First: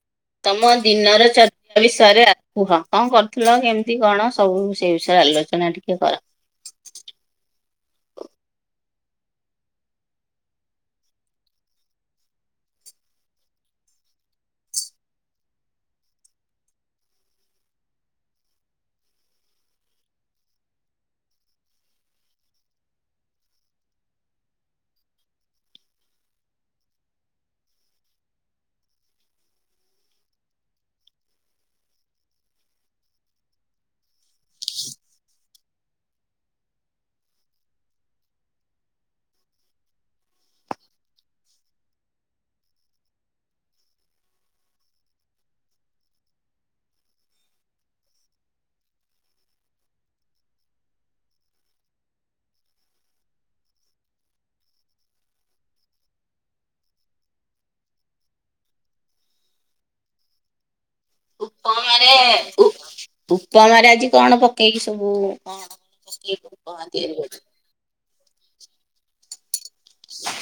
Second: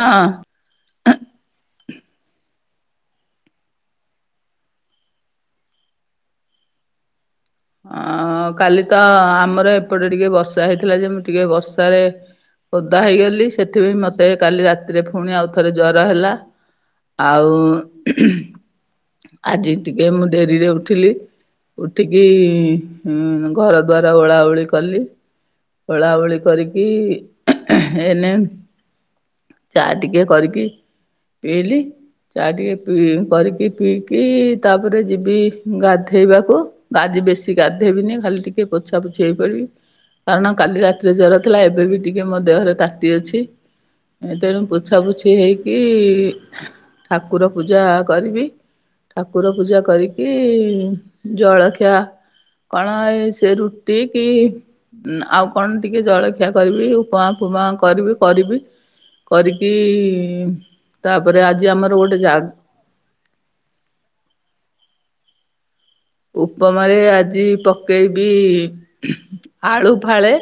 ହଁ। ତମ ଦିନରେ ଚା ସେ ବିଷୟରେ କୁହ କଣ କରୁଥିଲ କେମିତି କଣ ସବୁ ସେ ବିଷୟରେ ଆଲୋଚନା ଟିକେ କର? ଅ କାଲି ତ ଆମର ଏପଟେ ଟିକେ ବର୍ଷା ହେଇଥିଲା ଯେ ମୁଁ ଟିକେ ବର୍ଷାରେ ଓଦା ହେଇଗଲି ସେଥିପାଇଁ ମୋତେ କାଲି ରାତିରେ ପୁଣି ଆଉ ଥରେ ଜର ହେଲା। ଆଉ ଆଜି ଟିକେ ମୁଁ ଡେରିରେ ଉଠିଲି ଉଠିକି ହଁଁ ଘର ଦାରା ଓଳା ଓଳି କଲି। ଓଳାଓଳି କରିକି ଏନେ ଚା ଟିକେ କରିକି ପିଇଲି। ଚା ଟିକେ କରିକି ପିଇକି ତାପରେ ଯିବି ଗାଧୋଇବାକୁ। ଆଜି ବେଶୀ ଗାଧେଇବିନି ଖାଲି ଟିକେ ପୋଛା ପୋଛି ହେଇ ପଡିବି। କାରଣ କାଲି ରାତିରେ ଜର ଥିଲା ଏବେ ବି ଟିକେ ମୋ ଦେହରେ ତାତି ଅଛି। ଏ ତେଣୁ ପୋଛାପୋଛି ହେଇକି ଠାକୁର ପୂଜା କରିବି। ଠାକୁର ପୂଜା କରିକି ଜଳଖିଆ କଣ ଏ ସେ ରୁଟି କି ଆଉ କଣ ଟିକେ ଜଳଖିଆ କରିବି ଉପମା ଫୁମା କରିବି କରିବି। କରିକି ତାପରେ ଆଜି ଆମର ଉପମାରେ ଗୋଟେ ଜା ଉପମାରେ ଆଜି କଣ ପକେଇକି ସବୁ କଣ ପକେଇକି ଉପମା ଉପମାରେ ତିଆରି କରିଚ? ଆଜି ପକେଇବି ଆଳୁ ଫାଳେ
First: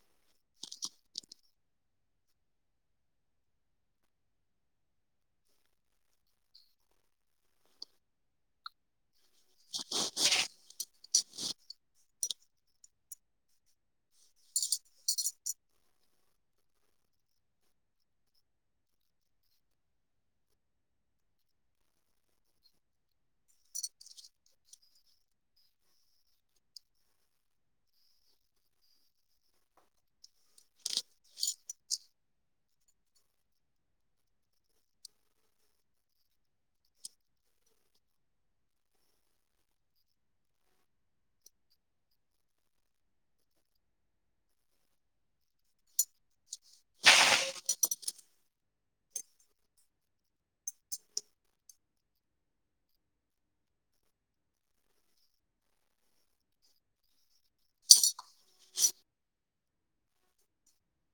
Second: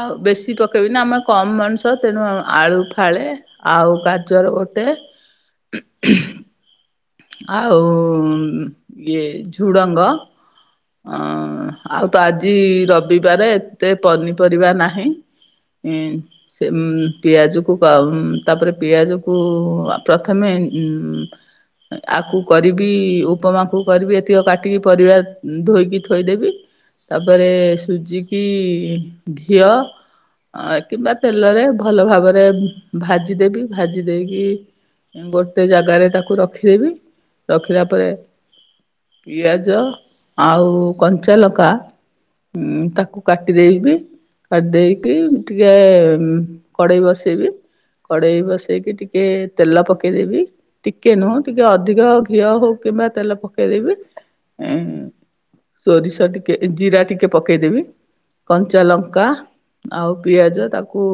ଆଉ ବେଶୀ ପକେଇବିନି ଆମେ କମ ମଣିଷ ତେଣୁ ଆଳୁ ଫାଳେ ଆଉ ଗାଜର ଗୋଟେ [inaudible] ଆଉ ଇଏ ଝୁଡ଼ଙ୍ଗ ହଁ ଆଉ ତ ଆଜି ରବିବାର ଏତେ ପନିପରିବା ନାହିଁ। ହୁଁ। ସେ ଉମ ପିଆଜକୁ କ ତାପରେ ପିଆଜକୁ ଅ ପ୍ରଥମେ ଉମ ଆକୁ କରିବି ଉପମାକୁ କରିବି ଏତିକ କାଟିକି ପରିବା ଧୋଇକି ଥୋଇଦେବି। ତାପରେ ସୁଜିକି ଘିଅ ଅ କିମ୍ବା ତେଲରେ ଭଲ ଭାବରେ ଭାଜିଦେବି ଭାଜି ଦେଇକି ଗୋଟେ ଜାଗାରେ ତାକୁ ରଖିଦେବି। ରଖିଲା ପରେ ପିଆଜ ଆଉ କଞ୍ଚା ଲଙ୍କା ହୁଁ ତାକୁ କାଟିଦେଇବି। କାଟି ଦେଇକି ଟିକେ କଡ଼େଇ ବସେଇବି। କଡେଇ ବସେଇକି ଟିକେ ତେଲ ପକେଇଦେବି। ଟିକେ ନୁହଁ ଟିକେ ଅଧିକ ଘିଅ ହଉ କିମ୍ବା ତେଲ ପକେଇଦେବି। ସୋରିଷ ଟିକେ ଜିରା ଟିକେ ପକେଇଦେବି କଞ୍ଚା ଲଙ୍କା। ଆଉ ପିଆଜ ତାକୁ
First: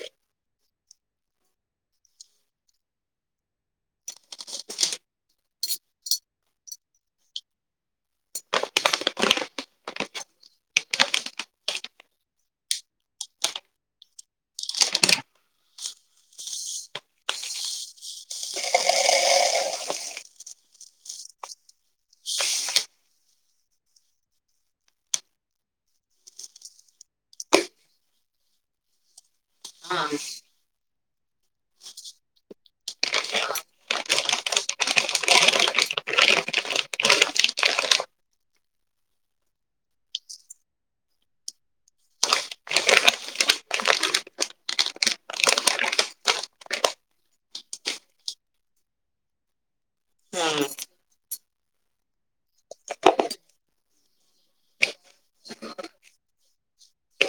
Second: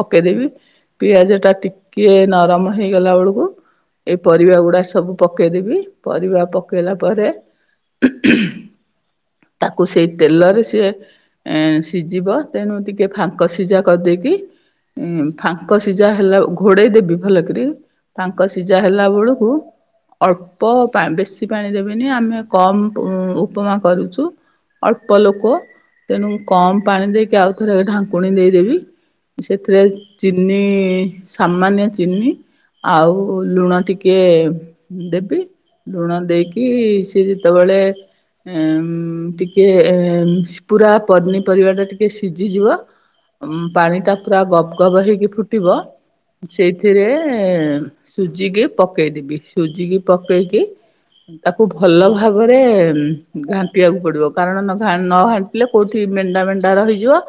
ପକେଇଦେବି ପିଆଜ ଟା ଟିକିଏ ନରମ ହେଇଗଲା ବେଳକୁ ଏଇ ପରିବା ଗୁଡା ସବୁ ପକେଇଦେବି ପରିବା ପ ପକେଇଲା ପରେ ତାକୁ ସେଇ ତେଲରେ ସିଏ ସିଝିବ ତେଣୁ ଟିକେ ଫାଙ୍କ ସିଝା କରିଦେଇକି ଉଁ ଫାଙ୍କ ସିଝା ହେଲା ଘୋଡେଇ ଦେବି ଭଲକିରି। ଫାଙ୍କ ସିଝା ହେଲା ବେଳକୁ ଅଳ୍ପ ପା ବେଶୀ କି ପାଣି ଦେବେନି ଆମେ କମ ଉପମା କରୁଛୁ। ଅଳ୍ପ ଲୋକ ତେଣୁ କମ ପାଣି ଦେଇକି ଆଉଥରେ ଢାଙ୍କୁଣୀ ଦେଇଦେବି ସେଥିରେ ହଁ ଚିନି ସାମାନ୍ୟ ଚିନି ଆଉ ଲୁଣ ଟିକେ ଦେବି ଲୁଣ ଦେଇକି ସିଏ ଯେତେବେଳେ ଉ ଟିକେ ପୁରା ପନିପରିବା ଟା ଟିକେ ସିଝିଯିବ ଉ ପାଣି ଟା ପୁରା ଗବ ଗବ ହେଇକି ଫୁଟିବ। ସେଇଥିରେ ସୁଜିକି ପକେଇଦେବି ସୁଜିକି ହଁ ପକେଇକି ତାକୁ ଭଲ ଭାବରେ ଘାଣ୍ଟିବାକୁ ପଡିବ କାରଣ ନ ଘା ହେଲେ କୋଉଠି ମେଣ୍ଡା ମେଣ୍ଡା ରହିଯିବ।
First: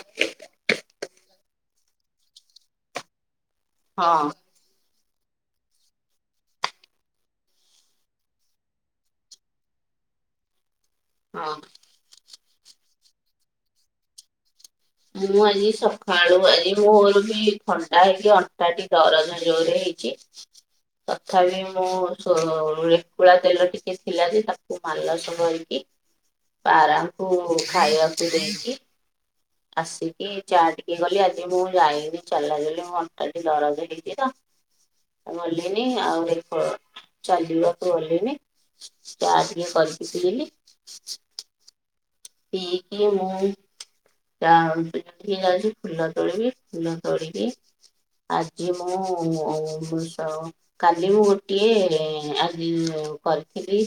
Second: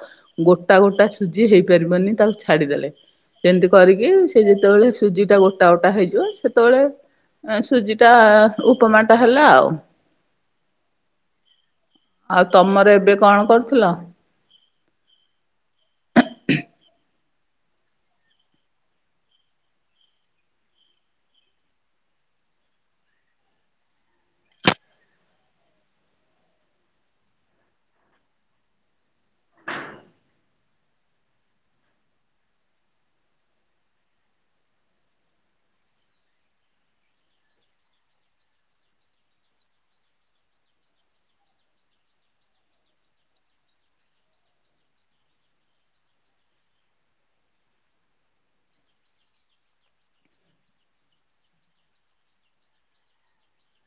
ଗୋଟା ଗୋଟା ସୁଜି ହେଇପାରିବନି ତାକୁ ଛାଡିଦେଲେ ଯେମିତି କରିକି ହଁ ସେ ଯେତେବେଳେ ସୁଜି ଟା ଗୋଟା ଗଟା ହେଇଯିବ ସେତେବେଳେ ସୁଜି ଟା ଉପମାଟ ହେଲା ଆଉ। ହଁ। ଆଉ ତମର ଏବେ କଣ କରୁଥିଲ? ମୁଁ ଆଜି ସକାଳୁ ଆଜି ମୋର ବି ଥଣ୍ଡା ହେଇକି ଅଣ୍ଟାଟି ଦରଜ ଜୋରରେ ହେଇକି ତଥାପି ମୁଁ ରେକୁଳା ତେଲ ଟିକେ ଥିଲା ଯେ ତାକୁ ମାଲସ କରିକି ପାରାଙ୍କୁ ଖାଇବାକୁ ଦେଇକି ଆସିକି ଚାହା ଟିକେ ଗଲି ଆଜି ମୁଁ ଯାଇକି ଚାଲା ଦେଲି ମୁଁ ଅଣ୍ଟାଠ ଦରଜ ହେଇଛି ତ ଗଲିନି ଆଉ ଦେଖ ଚାଲିବାକୁ ଗଲିଣିି ଚାଆ ଟିକେ କରିବି ପିଇଲି। ଇ କିଏ ମୁଁ ଯା ଟିକେ ଯାଉଛି ଫୁଲ ତୋଳିବି ଫୁଲ ତୋଳିକି ଆଜି ମୁଁ ବୃକ୍ଷବ କାଲି ମୁଁ ଗୋଟିଏ ଆଜି କରିଥିଲି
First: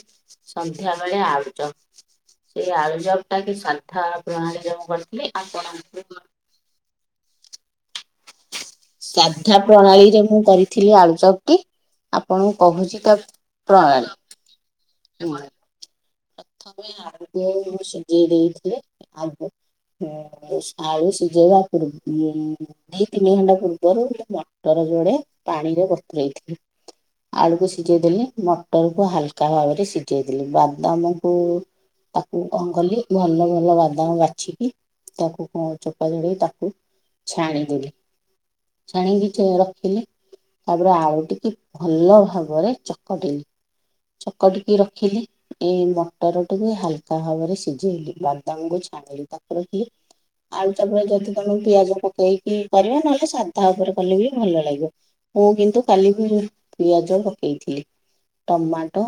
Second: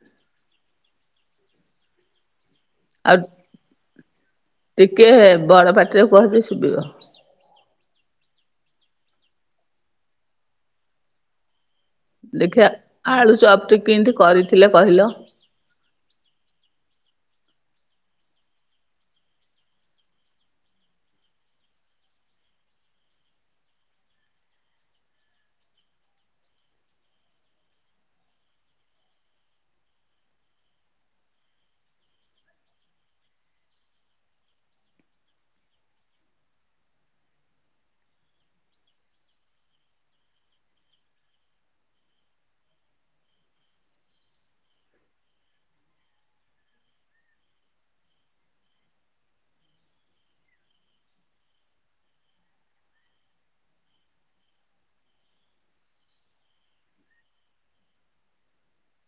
ସନ୍ଧ୍ୟା ବେଳେ ଆଳୁଜ ସେଇ ଏ ଆଳୁ ଆଉ ଚତ ଟା ସାଦ୍ଧା ପ୍ରଣାଳୀ ମୁଁ ଟିକେ କରିଥିଲି ବଡ ପାଟିରେ ଆପଣ କୁହ ଯେ ଶୁଭିବ ସାଧା ପ୍ରଣାଳୀରେ ମୁଁ କରିଥିଲି ଆଳୁ ଚର୍ଟି ଆପଣଙ୍କୁ ଦେଖିଆ କହୁଛି ତା ଆଳୁ ଚପ୍ ଟି କେମିତି କରିଥିଲେ କହିଲ? ପ୍ରଣାଳୀ ପ୍ରଥମେ ଆଳୁ ସିଝେଇ ଦେଇଥିବେ ଆଳୁକୁ ହଆଳୁ ସିଝେଇବା ପୂର୍ବ ଉ ଦି ତିନି ଘଣ୍ଟା ପୂର୍ବରୁ ମଟର ଯୋଡେ ପାଣିରେ ବତୁରେଇଥିଲି ଆଳୁକୁ ସିଝେଇ ଦେଲି ମଟର କୁ ହାଲକା ଭାବରେ ସିଝେଇ ଦେଲି ବାଦାମକୁ ତାକୁ କଅଁ ଉଲ ଭଲ ବାଦାମ ବାଛିକି ତାକୁ କଣ ଚୋପା ଛଡେଇ ତାକୁ ଛାଣିଦେଲି ଛାଣିକି ରଖିଥିଲି ତାପରେ ଆଳୁ ଟିକେ ଭଲ ଭାବରେ ଚକଟିଲି ଚକଟିକି ରଖିଲି ଏ ମଟର ଟାକୁ ହାଲକା ଭାବରେ ସିଝେଇଲି ବାଦାମକୁ ଛାଣିଲି ତାକୁ ରଖିଲି ଆଳୁ ତାପରେ ଯଦି ତମେ ପିଆଜ ପକେଇକି କରିବା ନହେଲେ ସାଧା ଉପରେ କଲେ ବି ଭଲ ଲାଗିବ। ମୁଁ କିନ୍ତୁ କାଲି ବି ପିଆଜ ପକେଇଥିଲି। ଟମାଟୋ,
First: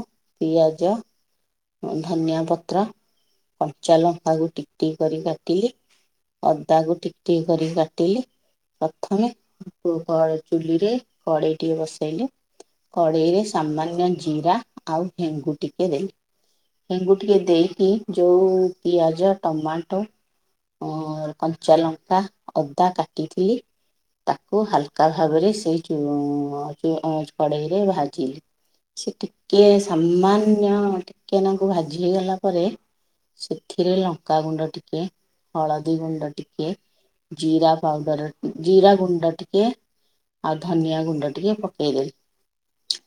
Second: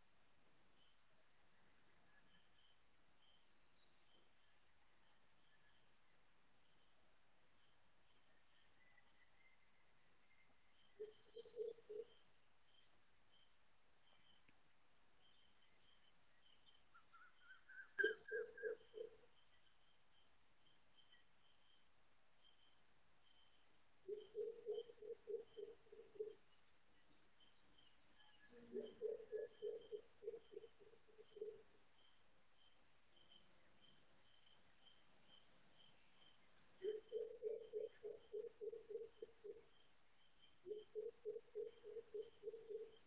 ପିଆଜ ଧନିଆ ପତ୍ର, କଞ୍ଚା ଲଙ୍କା କୁ ଟିକିଟିକି କରିକି କାଟିଲି ଅଦା କୁ ଟିକିଟିକି କରିକି କାଟିଲି ପ୍ରଥମେ ଚୁଲିରେ କଡ଼େଇ ଟିକେ ବସେଇଲି କଡେଇରେ ସାମାନ୍ୟ ଜିରା ଆଉ ହେଙ୍ଗୁ ଟିକେ ଦେଲି। ହିଙ୍ଗୁ ଟିକେ ଦେଇକି ଯୋଉ ପିଆଜ, ଟମାଟୋ ଓ କଞ୍ଚା ଲଙ୍କା ଅଦା କାଟିଥିଲି ତାକୁ ହାଲକା ଭାବରେ ସେଇ କଡେଇରେ ଭାଜିଲି ସେ ଟିକେ ସାମାନ୍ୟ ଟିକେ ନାକୁ ଭାଜି ହେଇଗଲା ପରେ ସେଥିରେ ଲଙ୍କାଗୁଣ୍ଡ ଟିକେ ହଳଦୀ ଗୁଣ୍ଡ ଟିକେ ଜିରା ପାଉଡର ଜିରା ଗୁଣ୍ଡ ଟିକେ ଆଉ ଧନିଆ ଗୁଣ୍ଡ ଟିକେ ପକେଇଦେଲି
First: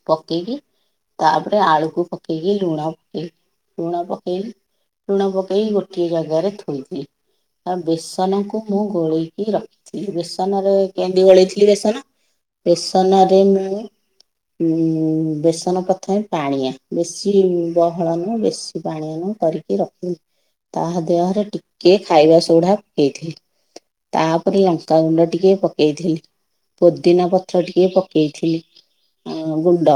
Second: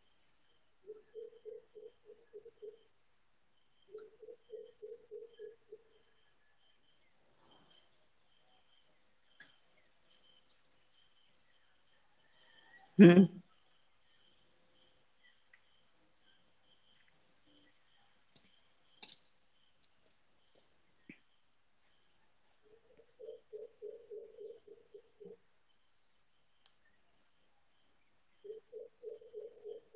ପକେଇକି ତାପରେ ଆଳୁକୁ ପକେଇକି ଲୁଣ ଲୁଣ ପକେଇଲି ଲୁଣ ପକେଇ ଗୋଟିଏ ଜାଗାରେ ଥୋଇଦିଏ। ଆ ବେସନକୁ ମୁଁ ଗୋଳେଇକି ରଖି ଥିଲି ବେସନରେ କେନ୍ଦ ଗଳେଇଥିଲି ବେସନ ହୁଁ ବେସନ ରେ ମୁଁ ଉଁ ବେସନ ପ୍ରଥମେ ପାଣିଆ ବେଶି ଫଳନ ବେଶୀ ପଣିଆ ନୁହଁ କରିକି ରଖିଲି। ତା ଦେହରେ ଟିକେ ଖାଇବା ସୋଢା ପକେଇଥିଲି ତାପରେ ଲଙ୍କାଗୁଣ୍ଡ ଟିକେ ପକେଇଥିଲି ପୋଦିନା ପତ୍ର ଟିକେ ପକେଇଥିଲି ଆଉ ଗୁଣ୍ଡ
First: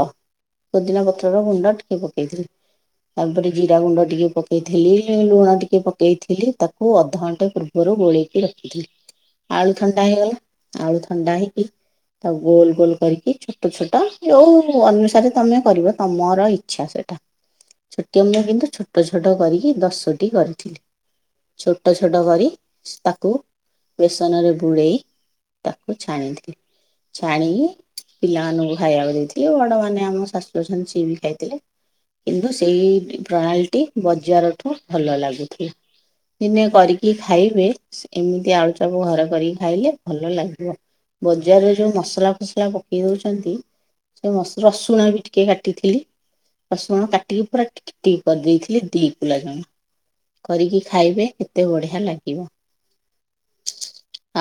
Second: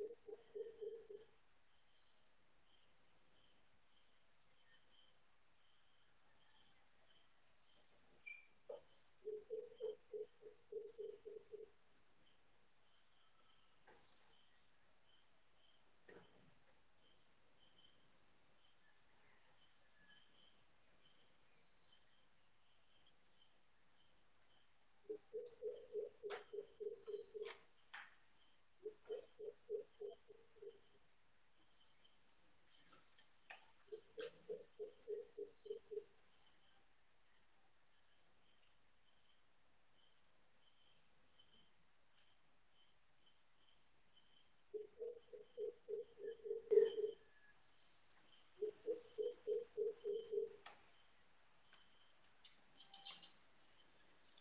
ପୋଦିନା ପତ୍ରର ଗୁଣ୍ଡ ଟିକେ ପକେଇଥିଲି ତାପରେ ଜିରା ଗୁଣ୍ଡ ଟିକେ ପକେଇଥିଲି ଲୁଣ ଟିକେ ପକେଇଥିଲି ତାକୁ ଅଧଘଣ୍ଟା ପୂର୍ବ ଘରୁ ଗୋଳେଇକି ରଖିଥିଲି ଆଳୁ ଥଣ୍ଡା ହେଇଗଲା ଆଳୁ ଥଣ୍ଡା ହେଇକି ତାଉ ଗୋଲ ଗୋଲ କରିକି ଛୋଟ ଛୋଟ ଯୋଉ ଅନୁସାରେ ତମେ କରିବ ତମର ଇଚ୍ଛା ସେଇଟା ଛୋଟିଆ ମୁଁ କିନ୍ତୁ ଛୋଟ ଛୋଟ କରିକି ଦଶଟି କରିଥିଲି ଛୋଟ ଛୋଟ କରି ତାକୁ ବେସନରେ ବୁଡ଼େଇ ତାକୁ ଛାଣିଥିଲି। ଛାଣିକି ପିଲାମାନଙ୍କୁ ଖାଇବାକୁ ଦେଇଥିଲି ବଡ ମାନେ ଆମ ଶାଶୁ ଅଛନ୍ତି ସିଏ ବି ଖାଇଥିଲେ। କିନ୍ତୁ ସେଇ ପ୍ରଣାଳୀଟି ବଜାରଠୁ ଭଲ ଲାଗୁଥିଲା। ଦିନେ କରିକି ଖାଇବେ ଏମିତି ଆଳୁଚପ ଘରେ କରିକି ଖାଇଲେ ଭଲ ଲାଗିବ। ବଜାରରେ ଯୋଉ ମସଲା ଫସଲା ପକେଇ ଦଉଛନ୍ତି ସେ ମସ-ରସୁଣ ବି ଟିକେ କାଟିଥିଲି ରସୁଣ କାଟି ଟି ପୁରା ଟିକ ଟିକି କରିଦେଇଥିଲି ଦି କୁଲା ଜମା କରିକି ଖାଇବେ କେତେ ବଢିଆ ଲାଗିବ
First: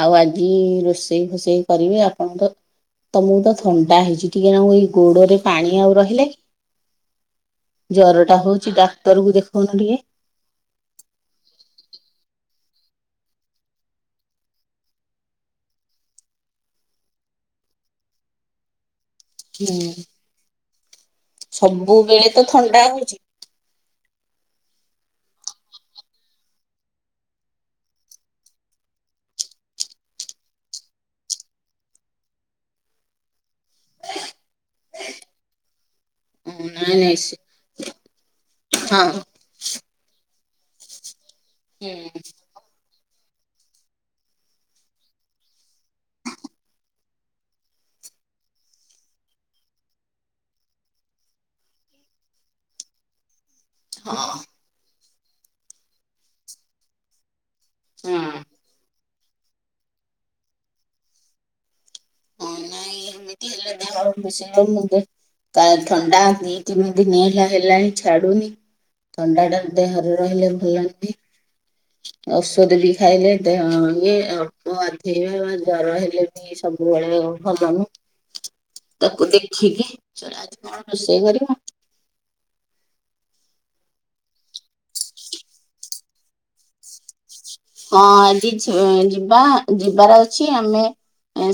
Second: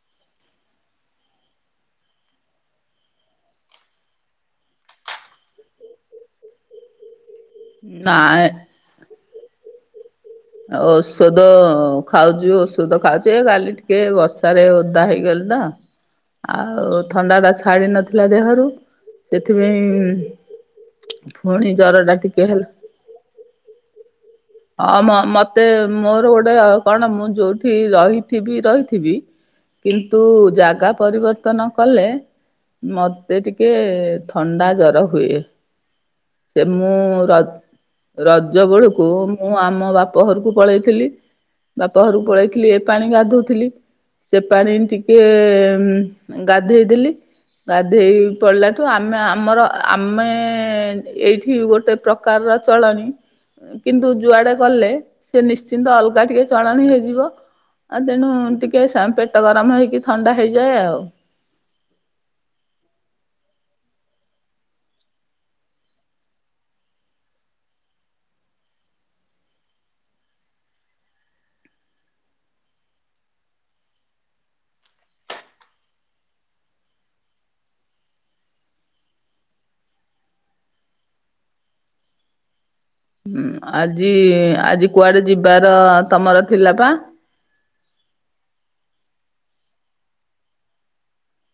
ଆଉ ଆଜି ରୋଷେଇ ଫୋଷେଇ କରିବେ ଆପଣଙ୍କ ତମକୁ ତ ଥଣ୍ଡା ହେଇଛି ଟିକେ ନାଁକୁ ଏଇ ଗୋଡରେ ପାଣି ଆଉ ରହିଲେ ଜର ଟା ନାଇଁ ହଉଛି ଡାକ୍ତର କୁ ଦେଖଉନ ଟିକେ? ଓଷଧ ଖାଉଛୁ ଓଷଧ ଖାଉଛୁ ଏ କାଲି ଟିକେ ବର୍ଷାରେ ଓଦା ହେଇଗଲି ତ ଆଉ ଥଣ୍ଡା ଟା ଛାଡି ନଥିଲା ଦେହରୁ ହୁଁ ସେଥିପାଇଁ ପୁଣି ଜର ଟା ଟିକେ ହେଲା। ଟା ହେଇଚି ଅ-ମ ମତେ ମୋର ଗୋଟେ କଣ ମୁଁ ଯୋଉଠି ରହିଥିବି ରହିଥିବି କିନ୍ତୁ ଜାଗା ପରିବର୍ତ୍ତନ କଲେ? ମତେ ଟିକେ ଥଣ୍ଡା ଜର ହୁଏ ସେ ମୁଁ ନାଇଁ ନାଇଁ ସେ ର ରଜ ବଳକୁ ହଁ ମୁଁ ଆମ ବାପ ଘରକୁ ପଳେଇଥିଲି ବାପ ହୁଁ ଘରକୁ ପଳେଇଥିଲି ଏ ପାଣି ଗାଧଉଥିଲି। ସେ ପାଣି ଟିକେ ଉଁ ଗାଧେଇ ଦେଲି। ଗାଧେଇ ପଲାଠୁ ଆମେ ଆମର ଆମେ ଏଇଠି ଗୋଟେ ପ୍ର କାରର ଚଳଣି କିନ୍ତୁ ହଁ ଯୁଆଡେ ଗଲେ ସେ ନିଶ୍ଚିନ୍ତ ଅଲଗା ଟିକେ ଚଳଣି ହେଇଯିବ। ଆଉ ତେଣୁ ହଁ। ଟିକେ ସା ପେଟ ଗରମ ହେଇକି ଥଣ୍ଡା ହେଇଯାଏ ଆଉ। ଟିକେ ଏ [inaudible] ବେଶୀ ହେଇଯାଏ। ତା ଥଣ୍ଡା ଦି ତିନି ଦିନି ହେଲା ହେଲାଣି ଛାଡୁନି। ଥଣ୍ଡା ଟା ଦେହରେ ରହିଲେ ଭଲ ନୁହେଁ। ଔଷଧ ବି ଖାଇଲେ ଦେହ ଇଏ ଅଳ୍ପ ଗାଧେଇବେ ବା ଜର ହେଲେ ବି ଏ ସବୁବେଳେ ଭଲ ନୁ। ତାକୁ ଦେଖିକି ଛାଡ ଆଜି କଣ ରୋଷେଇ କରିବ? ହୁଁ ଆଜି ଆଜି କୁଆଡେ ଯିବାର ତମର ଥିଲା ପା? ହଁ ଆଜି [inaudible] ଯିବା ଯିବାର ଅଛି ଆମେ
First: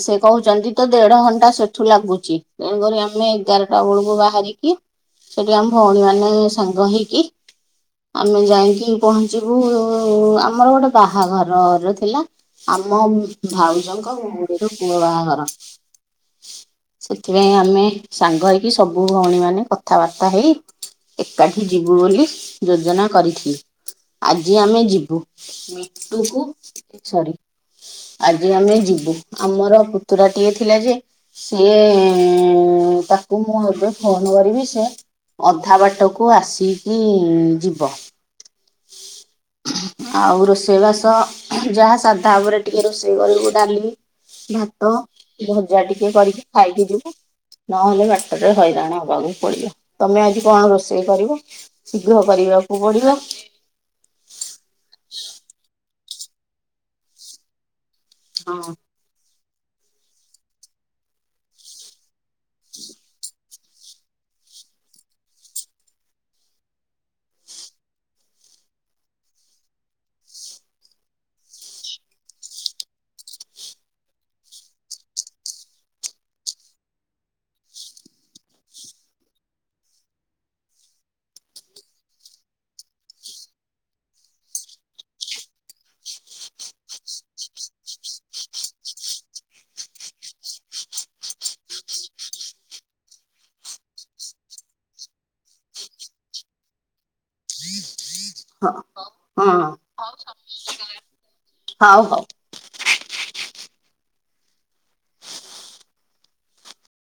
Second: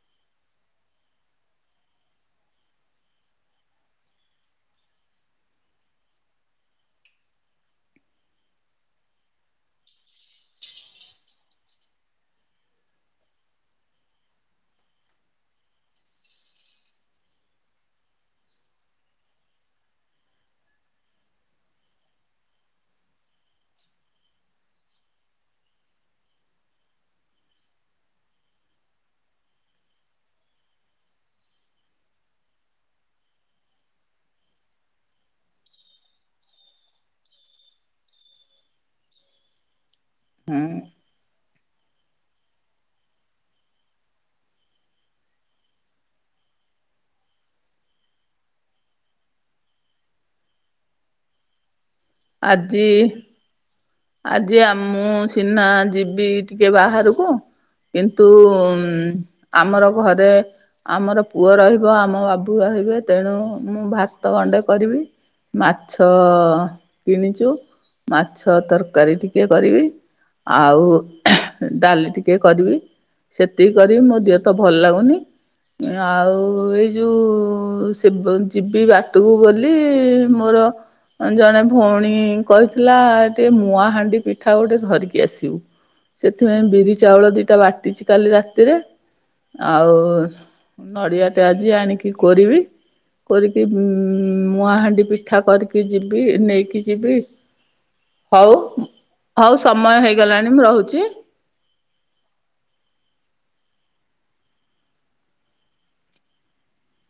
ସେ କହୁଚନ୍ତି ତ ଦେଢ ଘଣ୍ଟା ସେଠୁ ଲାଗୁଚି ତେଣୁକରି ଆମେ ଏଗାରଟା ବେଳକୁ ବାହାରିକି ସେଠି ଆ ଭଉଣୀ ମାନେ ସାଙ୍ଗ ହେଇକି ଆମେ ଯାଇକି ପହଞ୍ଚିବୁ ଉ ଆମର ଗୋଟେ ବାହାଘରର ଥିଲା। ଆମ ଭାଉଜଙ୍କ ଭଉଣୀର ପୁଅ ବାହାଘର। ସେଥିପାଇଁ ଆମେ ସାଙ୍ଗ ହେଇକି ସବୁ ଭଉଣୀ ମାନେ କଥାବାର୍ତ୍ତା ହେଇ ଏକାଠି ଯିବୁ ବୋଲି ଯୋଜନା କରିଥି। ଆଜି ଆମେ ଯିବୁ ମିଟୁ କୁ ସରି। ଆଜି ଆମେ ଯିବୁ ଆମର ପୁତୁରା ଟିଏ ଥିଲା ଯେ ସିଏ ଏଁ ତାକୁ ମୁଁ ଏବେ ଫୋନ କରିବି ସେ ଅଧା ବାଟକୁ ଆସିକି ଯିବ। [inaudible] ଆଉ ରୋଷ ହୁଁ ରୋଷେଇବାସ ଯାହା ସାଧା ଉପରେ ଟିକେ ରୋଷେଇ କରିବୁ ଡାଲି। ଭାତ ଭଜା ଟିକେ କରିକି ଖାଇକି ଯିବୁ। ନହେଲେ ବାଟରରେ ହଇରାଣ ହବାକୁ ପଡିବ ତମେ ଆଜି କଣ ରୋଷେଇ କରିବ? ଶୀଘ୍ର କରିବାକୁ ଆଜି ପଡିବ। ଆଜି ଆମ ମୁଁ ସିହ୍ନା ଯିବି ଟିକେ ବାହାରକୁ। କିନ୍ତୁ ହଁ ଆମର ଘରେ ଆମର ପୁଅ ରହିବ ଆମ ବାବୁ ରହିବେ ତେଣୁ ମୁଁ ଭାତ ଗଣ୍ଡେ କରିବି। ମାଛ କିଣିଚୁ ମାଛ ତର୍ ତରକାରୀ ଟିକେ କରିବି ଆଉ ଡାଲି ଟିକେ କରିବି। ସେତିକି କରିବି ମୋ ଦେହ ତ ଭଲ ଲାଗୁନି। ଆଉ ଏଇ ଯୋଉ ସେ ବ ଯିବି ବାଟକୁ ବୋଲି ମୋର ଜଣେ ଭଉଣୀ କହିଥିଲା ଟିକେ ମୁୂଆଁହାଣ୍ଡି ପିଠା ଗୋଟେ ଧରିକି ଆସିବୁ। ସେଥିପାଇଁ ବିରି ଚାଉଳ ଦିଟା ବାଟିଛି କାଲି ରାତିରେ ଆଉ ନଡ଼ିଆ ଟେ ଆଜି ଆଣିକି କୋରିବି। କୋରିକି ଉ ମୁଆଁହାଣ୍ଡି ପିଠା କରିକି ଯିବି ନେଇକି ଯିବି। ହଉ ହଁ। ହଉ ସମୟ ହେଇଗଲାଣି ମୁଁ ରହୁଛି ହଉ ହଉ।